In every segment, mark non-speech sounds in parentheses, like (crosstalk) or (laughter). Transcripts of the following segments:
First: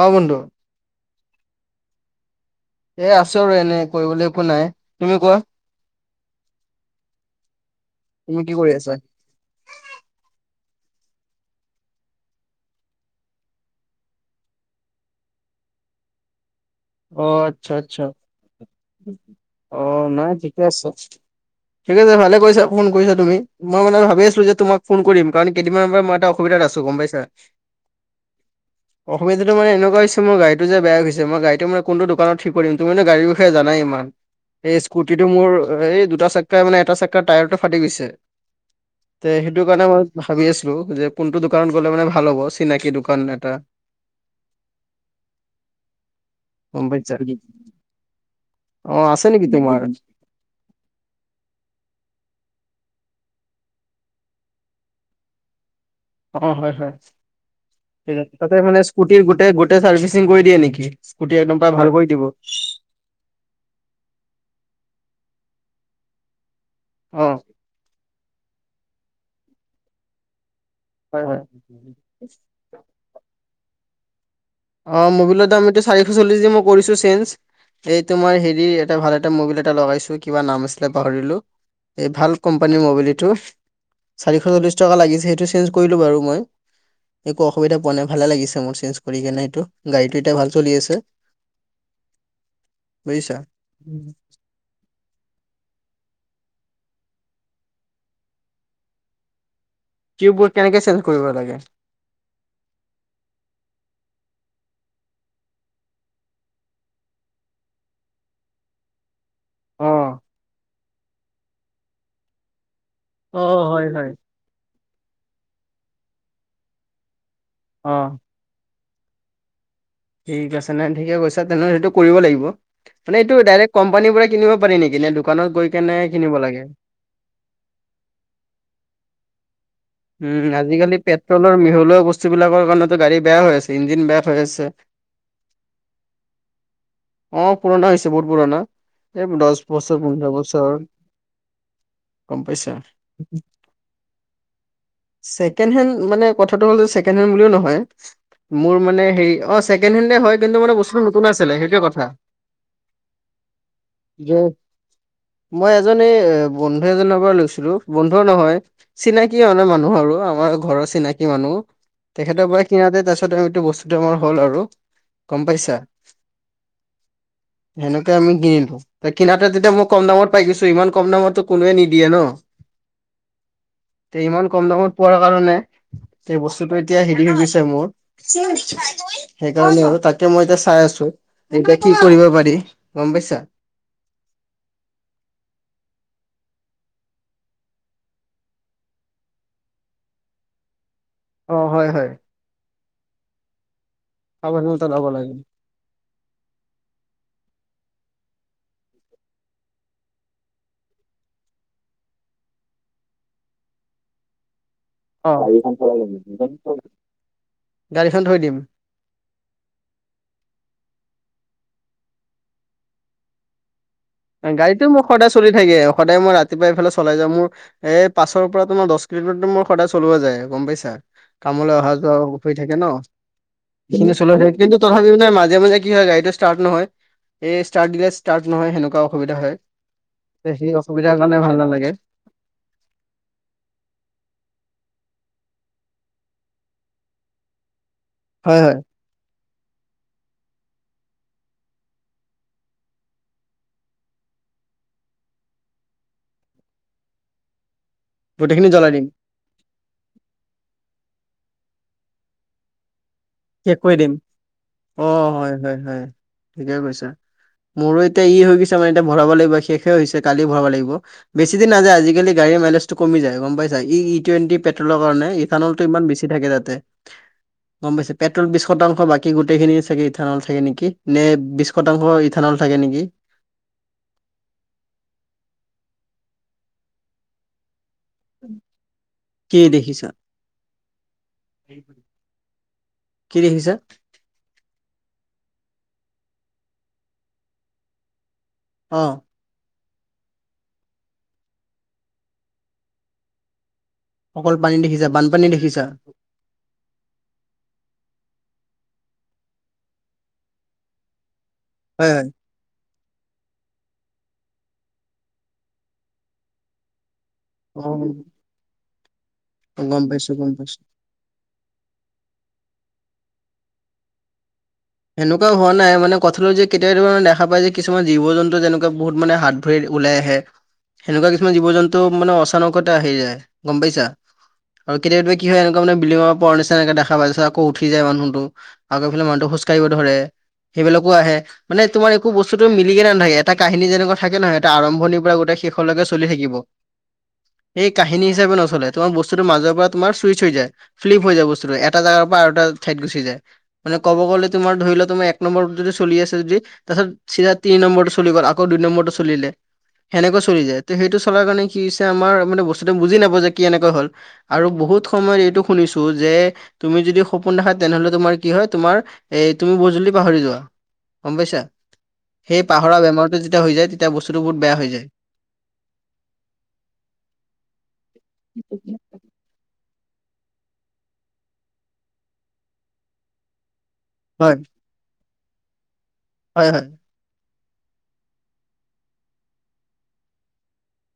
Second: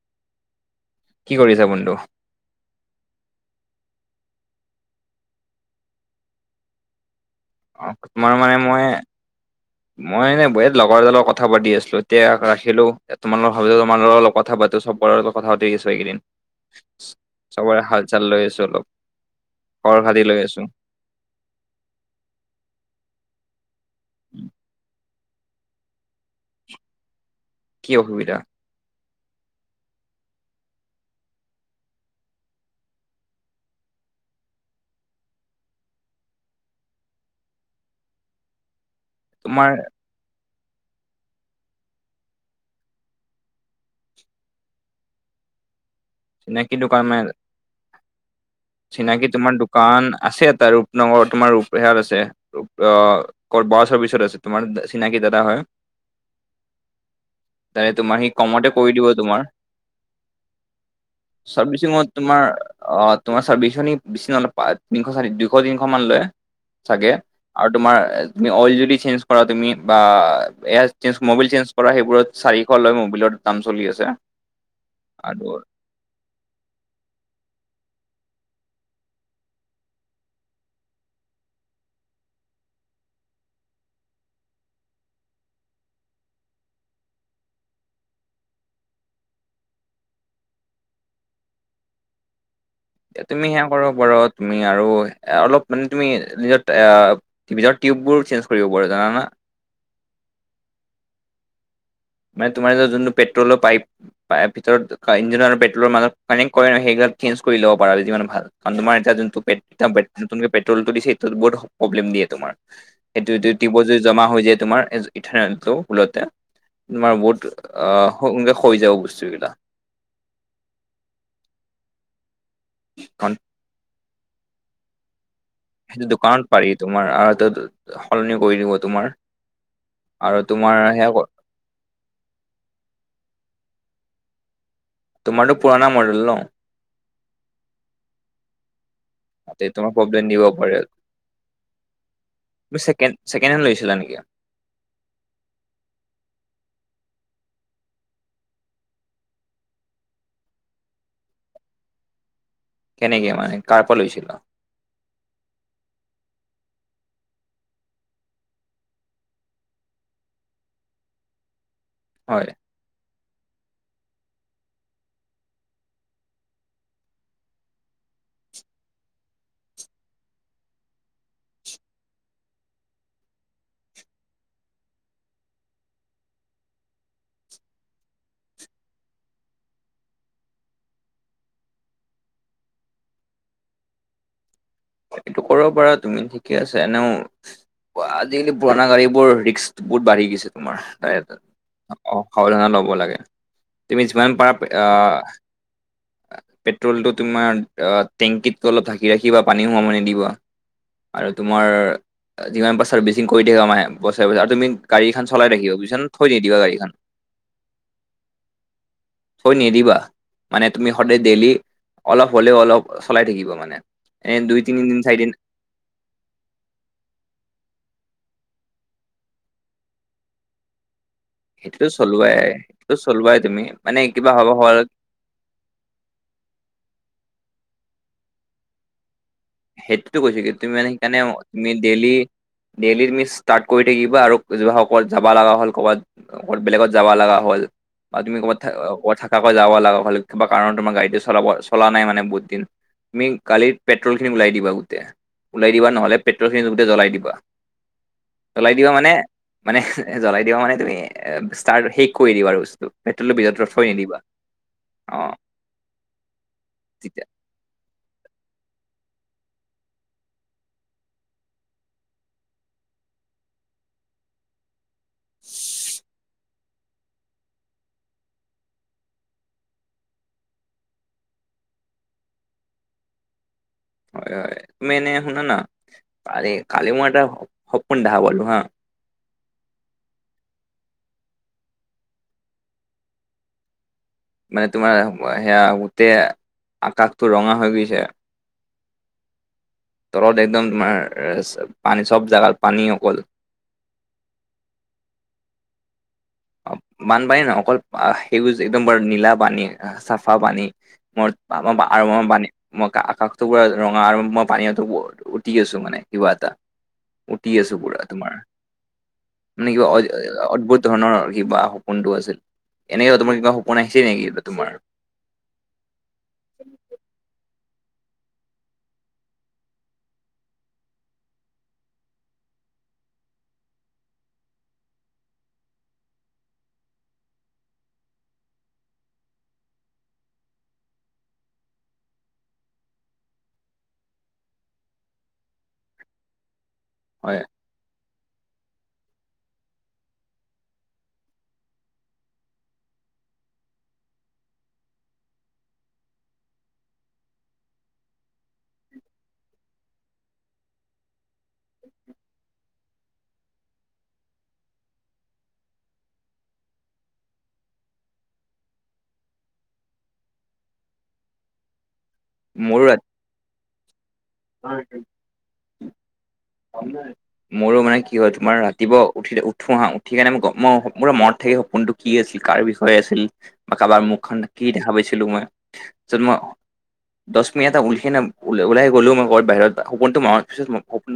অঁ, বন্ধু। কি কৰিছা বন্ধু? এ আছো আৰু এনে কৰিবলৈ একো নাই তুমি কোৱা? অঁ, তোমাৰ তুমি কি মানে কৰি মই আছা মই এনে বয় লগৰ এটা লগত কথা পাতি আছিলো এতিয়া ৰাখিলো তোমাল লগত ভাবিলো তোমাৰ লগৰ লগত কথা পাতো চব কথা পাতি গৈছ এইকেইদিন অঁ আচ্ছা চবৰে হাল আচ্ছা চাল লৈ আছো অলপ খবৰ অঁ খাতি নাই লৈ আছো ঠিকে আছে। ঠিকে আছে ভালে কৰিছা ফোন কৰিছা তুমি মই মানে আৰু ভাবি আছিলো যে তোমাক ফোন কৰিম। কাৰণ কেইদিনমানৰ মই এটা অসুবিধাত আছো গম পাইছা। কি অসুবিধা? অসুবিধাটো মানে এনেুকুৱা হৈছে মোৰ গড়ীটো যে বেয়া হৈ গৈছে মোৰ গাড়ী তো মানে কোনটো দোকানত ঠিক কৰিম তুমি মানে গাড়ীৰ বিষয়ে জানা ইমান। এই স্কুটিটো মোৰ এই দুটা চাক্কাই মানে এটা চাক্কাৰ টায়াৰটো ফাটি গৈছে। তে সেইটো তোমাৰ কাৰণে মই ভাবি আছো যে কোনটো দোকানত গ'লে মানে ভাল হ'ব চিনাকি দোকান এটা। চিনাকি গম দোকান পাইছা মে অ চিনাকি আছে নেকি তোমাৰ দোকান আছে এটা ৰূপনগৰত তোমাৰ ৰূপনগৰত আছে। অহ কৰ পৰা চাৰ্ভিচত আছে তোমাৰ চিনাকি দাদা হয়। অঁ হয় হয় তাৰে ঠিক তোমাৰ সি আছে তাতে কমতে মানে কৰি দিব স্কুটিৰ তোমাৰ গোটে গোটেই চাৰ্ভিচিং কৰি দিয়ে নেকি? স্কুটি একদম পুৰা ভাল কৰি দিব। অঁ তোমাৰ চাৰ্ভিছঙত বেছি নলয় দুশ তিনিশ মান লৈ চাগে। অ', আৰু তোমাৰ তুমি অইল যদি চেঞ্জ কৰা তুমি বা এয়- চেঞ্জ হয় হয়। মোবিল চেঞ্জ কৰা সেইবোৰত চাৰিশ লৈ মোবিলৰ দাম চলি আছে। অঁ মবিলৰ আৰু দাম এতিয়া চাৰিশ চল্লিশ দি কৰিছো চেঞ্জ। এইটো মই হেৰি এটা ভাল এটা মবিল এটা লগাইছো কিবা নাম আছিলে পাহৰিলো। এই ভাল কোম্পানীৰ মোবিল এইটো। চাৰিশ চল্লিচ টকা লাগিছে সেইটো চেঞ্জ কৰিলো বাৰু মই। একো অসুবিধা পোৱা নাই ভালে লাগিছে মোৰ চেঞ্জ কৰি কিনে। গাড়ীটো এতিয়া ভাল চলি আছে? বুজিছা। তুমি সেয়া কৰিব পাৰ তুমি আৰু অলপ মানে তুমি নিজৰ এয়া ভিতৰৰ টিউববোৰো চেঞ্জ কৰিব পাৰি জানানা টিউববোৰ কেনেকে চেঞ্জ কৰিব লাগে মানে তোমাৰ যে যোনটো পেট্ৰলৰ পাইপ পাইপ ভিতৰত ইঞ্জিন আৰু পেট্ৰলৰ মাজত কানেক্ট কৰে ন সেইডাল চেঞ্জ কৰি লব পাৰা যিমানে ভাল কাৰণ তোমাৰ এতিয়া যোনটো পে অ', পেট্টল নতুনকে পেট্ৰলটো দিছে সেইটোত বহুত প্ৰব্লেম দিয়ে তোমাৰ এইটো এইটো অ', হয় টিউবত যে হয় জমা হৈ যে তোমাৰ ইথানেলটো ভুলতে তোমাৰ বহুত অ সোনকালে হৈ যাব বস্তুবিলাক ঠিক আছে নে ঠিকে কৈছা তেনেহলে সেইটো কৰিব লাগিব মানে কাৰণ এইটো ডাইৰেক্ট কোম্পানীৰ পৰা কিনিব পাৰি নেকি নে দোকানত গৈ কেনে সেইটো কিনিব দোকানত লাগে? পাৰি তোমাৰ আৰু সলনি কৰি দিব তোমাৰ আৰু উম তোমাৰ আজিকালি সেয়া পেট্ৰলৰ মিহলোৱা বস্তু বিলাকৰ কাৰণেতো গাড়ী বেয়া হৈ আছে ইঞ্জিন বেয়া হৈ আছে তোমাৰটো পুৰণা মডেল ন অ পুৰণা হৈছে বহুত পুৰণা এই দহ তাতে তোমাৰ বছৰ প্ৰব্লেম পোন্ধৰ দিব পাৰে বছৰ গম পাইছা তুমি ছেকেণ্ড ছেকেণ্ড হেণ্ড লৈছিলা নেকি ছেকেণ্ড হেণ্ড মানে কথাটো হ'ল যে ছেকেণ্ড হেণ্ড বুলিও নহয় মোৰ মানে হেৰি অ ছেকেণ্ড হেণ্ড হয় কিন্তু মানে বস্তুটো নতুন আছিলে সেইটোৱে কথা কেনেকে মানে কাৰ পৰা লৈছিল যে মই এজনী বন্ধু এজনৰ পৰা লৈছিলো বন্ধুও নহয় চিনাকি কি হয়নো মানুহ আৰু আমাৰ ঘৰৰ চিনাকি মানুহ হয় তেখেতৰ পৰা কিনোতে তাৰ পিছত আৰু এইটো বস্তুটো আমাৰ হ'ল আৰু গম পাইছা (inaudible) সেনেকে আমি কিনিলো কিনাতে যেতিয়া মই কম দামত পাই গৈছো ইমান কম দামততো কোনোৱে নিদিয়ে ন সেই ইমান কম দামত পোৱাৰ কাৰণে সেই বস্তুটো এতিয়া হেৰি হৈ গৈছে মোৰ (unintelligible) সেইকাৰণে আৰু তাকে মই এতিয়া চাই আছো এতিয়া কি কৰিব পাৰি গম পাইছা এইটো কৰিব পাৰা তুমি ঠিকে আছে এনেও পোৱা আজিকালি পুৰণা গাড়ী বোৰ ৰিক্স বহুত বাঢ়ি গৈছে তোমাৰ অ হয় হয় অ সাৱধানে ল'ব লাগে তুমি যিমান পাৰা সাৱধানতা ল'ব লাগে। আহ পেট্ৰলটো তোমাৰ অ টেংকিত অলপ ঢাকি ৰাখিবা পানী সোমাব নিদিবা আৰু তোমাৰ যিমান ছাৰ্ভিচিং কৰি থাকিবা মাহে বছৰে বছৰে আৰু তুমি গাড়ী খন অ চলাই থাকিবা বুজিছা নে থৈ নিদিবা গাড়ীখন গাড়ীখন থৈ দিম। থৈ নিদিবা মানে তুমি সদায় ডেইলি অলপ হ'লেও অলপ চলাই থাকিব মানে এনে দুই গাড়ীটো তিনিদিন মোৰ চাৰিদিন সদায় চলি থাকে সদায় মই ৰাতিপুৱাই এইফালে চলাই যাওঁ মোৰ এই পাঁচৰ পৰা তোমাৰ দহ কিলোমিটাৰ মোৰ সদায় চলোৱা যায় গম পাইছা কামলে সেইটোতো অহা যোৱা চলোৱাই হৈ থাকে ন সেইটোতো চলোৱাই তুমি মানে সেইখিনি কিবা চলি হ'ব থাকে কিন্তু হ'ল তথাপি মানে মাজে মাজে কি হয় গাড়ীটো ষ্টাৰ্ট নহয় এই ষ্টাৰ্ট দিলে ষ্টাৰ্ট নহয় সেনেকুৱা অসুবিধা হয় সেইটো কৈছো কিন্তু সেই তুমি মানে অসুবিধাৰ সেইকাৰণে কাৰণে ভাল তুমি নালাগে ডেইলি ডেইলি তুমি ষ্টাৰ্ট কৰি থাকিবা আৰু যোৱা হল যাব লগা হ'ল কৰ'বাত বেলেগত যাবা লগা হ'ল বা তুমি হয় ক'ৰবাত হয় কৰবাত থাকাকে যাব লাগা হল কিবা কাৰণ তোমাৰ গাড়ীটো চলাব চলা নাই মানে বহুতদিন তুমি কালি পেট্ৰল ওলাই দিবা গোটে ওলাই দিবা নহ'লে পেট্ৰল খিনি গোটেই জ্বলাই দিবা গোটেইখিনি জ্বলাই দিবা দিম মানে মানে জ্বলাই দিবা মানে তুমি ষ্টাৰ্ট শেষ কৰি দিবা আৰু বস্তু পেট্টল (unintelligible) শেষ কৰি দিম, অঁ' হয় হয় হয়, ঠিকে কৈছা। তেতিয়া মোৰো এতিয়া ই হৈ গৈছে মানে এতিয়া ভৰাব লাগিব শেষে হৈছে কালি ভৰাব লাগিব। বেছি দিন নাযায়, আজিকালি গাড়ীৰ মাইলেজটো কমি যায় গম পাইছা, ই টুৱেণটি পে পেট্ৰ'ল কাৰণে ইথানল ইমান বেছি থাকে তাতে গম পাই পেট্ৰল বিশ শতাংশ বাকী গোটেইখিনি চাগে ইথানল থাকে নেকি, নে বিশ শতাংশ ইথানল থাকে নেকি। হয় হয়, মেনে শুনা না, কালি মই এটা সপন (unintelligible) হা। কি দেখিছা? কি দেখিছা? মানে তোমাৰ সেয়া গোটে আকাশটো ৰঙা হৈ গৈছে। অঁ। তলত একদম তোমাৰ পানী চ'ব জাগাৰ পানী অকল। অকল পানী দেখিছা, বানপানী দেখিছা? অঁ, বানপানী নহয় অকল সেউজ একদম বৰ নীলা পানী, চাফা পানী- মোৰ মই আৰু হয় মই হয় পানী- মই আকাশটো পোৰা ৰঙা আৰু মই পানী উটি আছো মানে কিবা এটা। উটি আছো অ পুৰা তোমাৰ মানে কিবা গম পাইছো গম অদ্ভুত পাইছো। ধৰণৰ কিবা সপোনটো আছিল, এনেকা তোমাৰ কিবা সপোন আহিছে নেকি তোমাৰ? সেনেকোৱা হোৱা নাই মানে (unintelligible) যে কেতিয়াৱা কেতিয়াবা এনে দেখা পায় যে কিছুমান জীৱ-জন্তু যেনেকুৱা বহুত মানে হাবিত ওলাই আহে, সেনেকুৱা কিছুমান জীৱ-জন্তু মানে অচানকতে আহি যায় গম পাইছা। আৰু কেতিয়াবা কেতিয়াবা কি হয় এনেকুৱা বিড্লিঙৰ (unintelligible) নিচিনাকৈ দেখা পাইছ আকৌ উঠি যায় মানুহটো। আগৌ এইফালে মানুহটো খোজ কাঢ়িব ধৰে, সেইবিলাকো আহে। মানে তোমাৰ একো বস্তুটো মিলিকেনে নাথাকে, এটা কাহিনী যেনেকুৱা থাকে নহয় এটা আৰম্ভণিৰ পৰা গোটেই শেষলৈকে চলি থাকিব। হয়। সেই কাহিনী হিচাপে নচলে তোমাৰ বস্তুটোৰ মাজৰ পৰা তোমাৰ চুইচ হৈ যায়। ফ্লিপ হৈ যায় বস্তুটো, এটা জাগাৰ পৰা আৰু এটা ঠাইত গুচি যায় মানে ক'ব গ'লে তোমাৰ ধৰিলোৱা তোমাৰ এক নম্বৰটো যদি চলি আছে যদি তাৰপিছত চিধা তিনি নম্বৰটো চলি গ'ল আকৌ দুই নম্বৰটো চলিলে। সেনেকৈ চলি যায়। ত' সেইটো চলাৰ কাৰণে কি হৈছে আমাৰ মানে বস্তুটো বুজি নাপাব যে কি এনেকৈ হ'ল। আৰু বহুত সময়ত এইটো শুনিছো যে তুমি যদি সপোন দেখা তেনে হ'লে তোমাৰ কি হয় তোমাৰ এই তুমি বহুত জল্দি পাহৰি যোৱা গম পাইছা। সেই মোৰো পাহৰা বেমাৰটো যেতিয়া হৈ যায় তে তিয়া বস্তুটো বহুত বেয়া ৰাতি হৈ যায়। মোৰো মানে কি হয় তোমাৰ ৰাতিপুৱা উঠি-উঠো হা' উঠি কেনে মোৰ পুৰা মনত থাকে সপোনটো কি আছিল কাৰ বিষয়ে আছিল- বা কাৰোবাৰ মুখখন হয় কি দেখা পাইছিলো মই, তাৰপিছত মই- হয় হয়। দহ মিনিট এটা উঠি কিনে উলাই গলো মই ঘৰত বাহিৰত সপোনটো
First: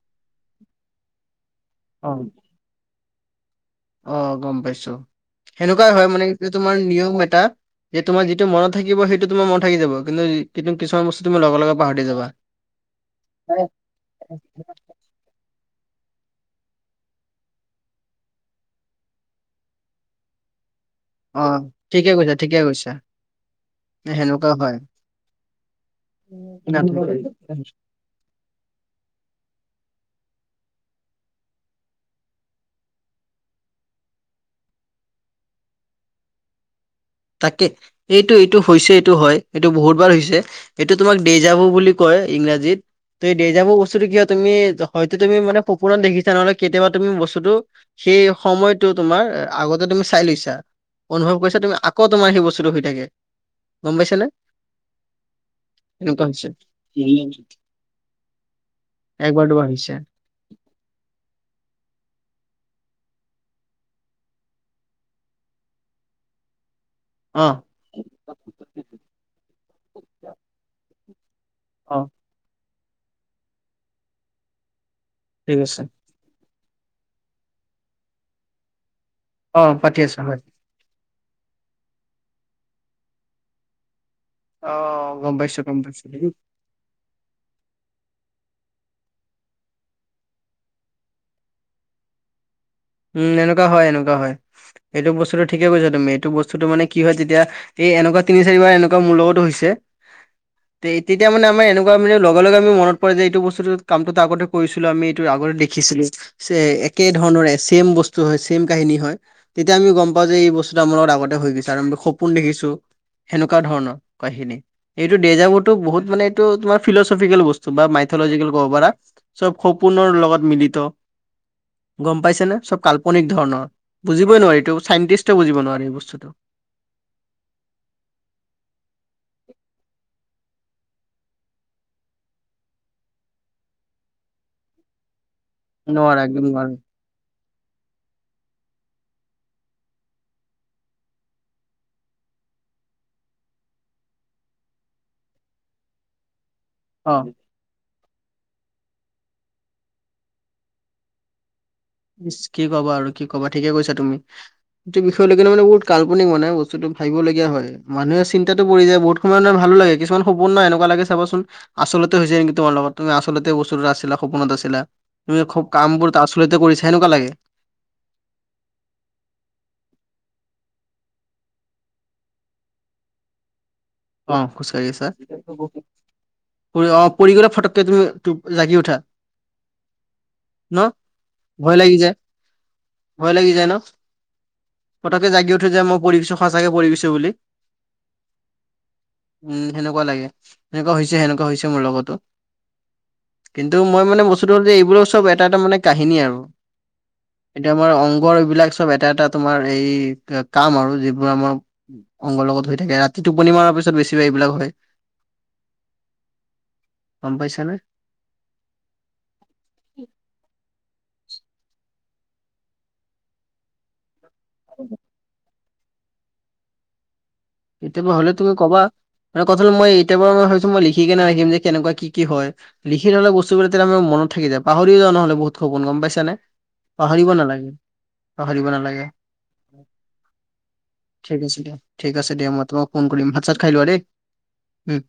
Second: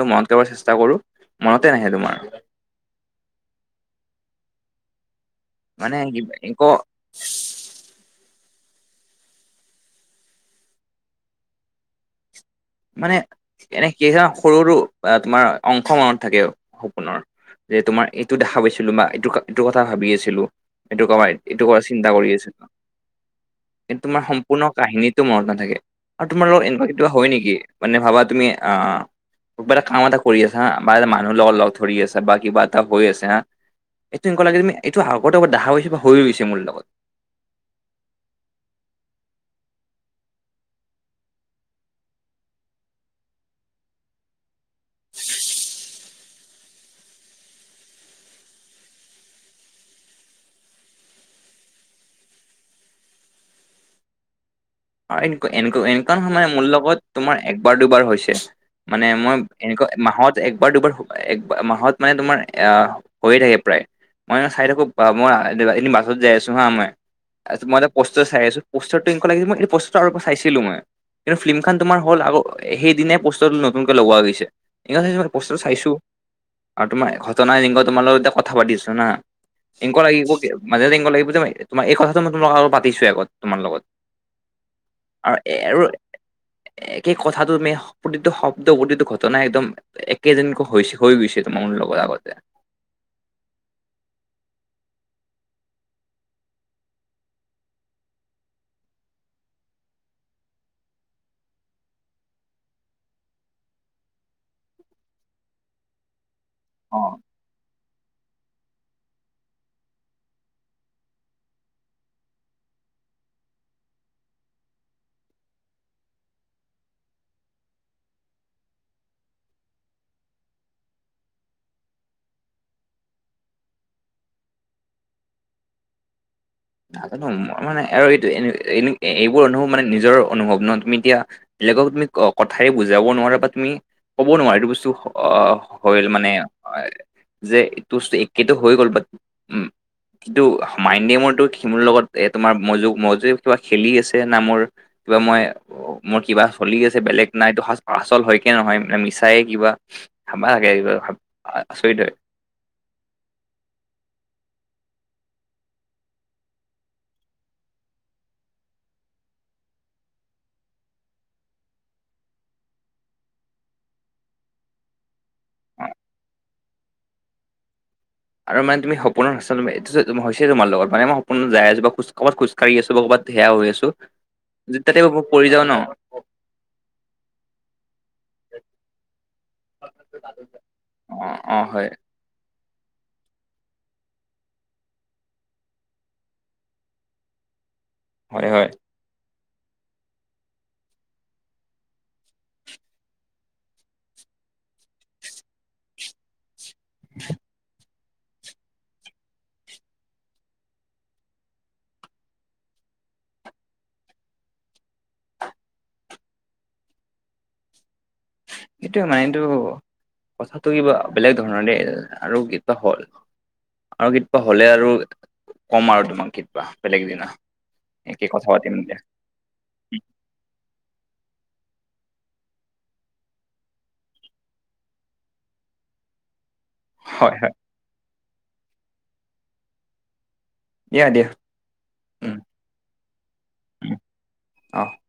(unintelligible) মনত কৰিবলে চেষ্টা কৰো মনতে নাহে তোমাৰ। অঁ' গম পাইছো, সেনেকুৱাই হয় মানে এইটো ক তোমাৰ নিয়ম এটা। যে তোমাৰ যিটো মনত থাকিব সেইটো তোমাৰ মনত থাকি যাব কিন্তু কিন্তু কিছুমান বস্তু তুমি লগে লগে পাহৰি যাবা। মানে এনে (unintelligible) সৰু-সৰু বা তোমাৰ অংশ মনত থাকে সপোনৰ। যে তোমাৰ এইটো দেখা পাইছিলো বা এইটো এইটো কথা ভাবি আছিলোঁ। (unintelligible) এইটো অ কথা চিন্তা ঠিকে কৰি কৈছা ঠিকে আছিলো। কৈছা কিন্তু তোমাৰ সেনেকুৱা সম্পূৰ্ণ কাহিনীটো মনত নাথাকে আৰু তোমাৰ লগত এনেকুৱা কেতিয়াবা হয় নেকি? নে ভাবা তুমি আ'- কিবা এটা কাম এটা কৰি আছা হা' বা (unintelligible) মানুহ লগৰ লগ ধৰি আছা, বা কিবা এটা কৰি আছে হা। এইটো এনেকুৱা লাগে এইটো আগতে দো হৈছে বা হৈ গৈছে মোৰ লগত তাকে এইটো এইটো হৈছে এইটো হয় এইটো বহুত বাৰ হৈছে। এইটো তোমাক দেই যাবু বুলি কয় ইংৰাজীত ত দে যাবোৰ বস্তুটো কিয় তুমি হয়তো তুমি মানে সপোনত দেখিছা নহ'লে কেতিয়াবা তুমি বস্তুটো সেই সময়তটো তোমাৰ আগতে তুমি চাই লৈছা অনুভৱ কৰিছা তুমি আ ক তোমাৰ সেই বস্তুটো হৈ থাকে গম পাইছে নে এনো এনেকুৱা সময় মোৰ লগত তোমাৰ একবাৰ দুবাৰ হৈছে। মানে মই একবাৰ দুবাৰ এনেকুৱা হৈছে মাহত একবাৰ দুবাৰ একবাৰ মাহত মানে তোমাৰ আহ হৈয়ে থাকে প্ৰায় মই এ চাই থাকোঁ মই এদিন বাছত যাই আছোঁ হা মই অ তছ মই এটা পোষ্টাৰ চাই আছো পষ্টাৰটো লাগি মই এই পষ্টাৰৰ পৰা চাইছিলো মই কিন্তু ফিল্মখন অ তোমাৰ হল আগ সেইদিনে পষ্টাৰটো নতুনকে লগোৱা গৈছে ইংৰাজী বস্তু টো ঠিক আছে চাইছো আৰু তোমাৰ ঘটনাং তোমাৰ লগৰ এয়া কথা পাতি আছো না অ পাতি এনেকুৱা আছা লাগিব হয় মাজেতে এনেকুৱা লাগিব তোমাৰ এই কথাটো মই তোমাৰ আৰু পাতিছোৱে আগত তোমাৰ লগত অ গম আৰু পাইছো গম আৰু পাইছো একেই কথাটো তমি প্ৰতিটো শব্দ প্ৰতিটো ঘটনা একদম একেজনীকৈ হৈছে হৈ গৈছে তোমাৰ মোৰ লগত আগতে উম এনেকুৱা হয় এনেকুৱা হয় এইটো বস্তুটো ঠিকে কৈছা তুমি এইটো বস্তুতটো মানে কি হয় যেতিয়া এই এনেকুৱা তিনি চাৰিবাৰ এনেকুৱা মোৰ লগতো হৈছে। (inaudible) তেতিয়া মানে আমাৰ এনেকুৱা মানে লগে লগে আমি মনত পৰে যে এইটো বস্তুটো কামটোত আগতে কৰিছিলো আমিটো আগতে দে লিখিছিলো একে অ'। ধৰণৰে ছেম বস্তু হয় ছেম কাহিনী হয়। তেতিয়া আমি গম পাওঁ যে এই বস্তুটো আমাৰ লগত আগতে হৈ গৈছে আৰু সপোন দেখিছো। সেনেকুৱা ধৰণৰ কাহিনী। এইটো ডেজা বোৰো বহুত মানে এইটো তোমাৰ ফিলচফিকেল বস্তু বা মাইথলজিকেল ক'ব পাৰা। চব সপোনৰ লগত মিলিত গম পাইছে নে। চব কাল্পনিক ধৰণৰ বুজিবই নোৱাৰি এইটো চাইণ্টিষ্টে বুজিব নোৱাৰি এই বস্তুটো নাজানো মই মানে আৰু এইটো এইবোৰ অনুভৱ মানে নিজৰ অনুভৱ ন তুমি এতিয়া বেলেগক তুমি কথাই বুজাব নোৱাৰা বা তুমি ক'ব নোৱাৰা এইটো বস্তু শল নোৱাৰা মানে একদম নোৱাৰা হয়। যে একেই হৈ গ'ল বাদ উম কিন্তু মাইড গেমৰটো সি মোৰ লগত এ তোমাৰ মজ মজু কিবা খেলি আছে না মোৰ কিবা মই মোৰ কিবা চলি আছে অ বেলেগ নাইটো আচল হয়কে নহয়ে মিছায়ে কিবা হা লাগে কিবা আচৰিতৰে কি ক'ব আৰু কি ক'ব ঠিকে কৈছা তুমি সটো বিষয়লৈকে মানে বহুত কাল্পনিক মানে বস্তুটো ভাবিবলগীয়া হয়। মানুহে চিন্তাত পৰি যায় বহুত সময় লাগে কিছুমান সপোন নাই এনেকুৱা লাগে চাবচোন। আচলতে হৈ হৈছেয় নেকি তোমাৰ আচলতে বস্তুটা আছিলা সপোনত আছিলা তুমি খুব অ কামবোৰ আচলতে কৰিছা এনেকুৱা লাগে। আৰু মানে তুমিপোন আটো হৈছে তোমাৰ লগত মানেই সপোন য আছো খো ক'ব খোজ ক় আছো কৰবাত ধেয়া হৈ আছো অ যদি খোজকাঢ়ি তাতে আছা মই পৰি যাওঁ ন অ পৰি গলে ফটককে তুমি জাগি উঠা ন অ অ ভয় হয় লাগি যায়। ভয় লাগি যায় ন পতকে জাগি উঠৈ যায় মই পঢ়ছো সঁচাকে পঢ়িছো বুলি হয় হয় উম সেনেকুৱা লাগে, সেনেকুৱা হৈছে সেনেকুৱা হৈছে মোৰ লগতো। কিন্তু মই মানে বস্তুটো হ'ল যে এইবোৰ চব এটা - এটা মানে কাহিনী আৰু এতিয়া আমাৰ অং বৰ এইবিলাক চব এটা এটা তোমাৰ এই কা কাম আৰু যিবোৰ আমাৰ অংগৰ লগত হৈ থাকে ৰাতি টোপনি মৰাৰ পি চত বেছি এইবিলাক হয়, গম পাইছা নে? এইটোয়ে মাইণ্ডটো কথাটো কিবা বেলেগ ধৰণৰে আৰু কিবা হ'ল। আৰু কিতপা হ'লে আৰু কম আৰু তোমাক কিতবা বেলেগ দিনা। এতিয়াৰপৰা একে হ'লে কথা তুমি পাতিম ক'বা দিয়া মানে কথা হল মই এতিয়াৰপৰা মই ভাবিছো মই লিখিকেনে ৰাখিম যে কেনেকুৱা কি কি হয়? লিখি থলে বস্তুবোৰ তেতিয়া আমাৰ মনত থাকি যায় পাহৰি যাওঁ নহলে বহুত সপোন গম পাইছানে? পাহৰিব হয় হয় নালাগে, পাহৰিব নালাগে। ঠিক আছে দিয়া, ঠিক আছে উম দিয়া মই তোমাক ফোন কৰিম ভাত - চাত খাই লোৱা উম দেই অহ উম।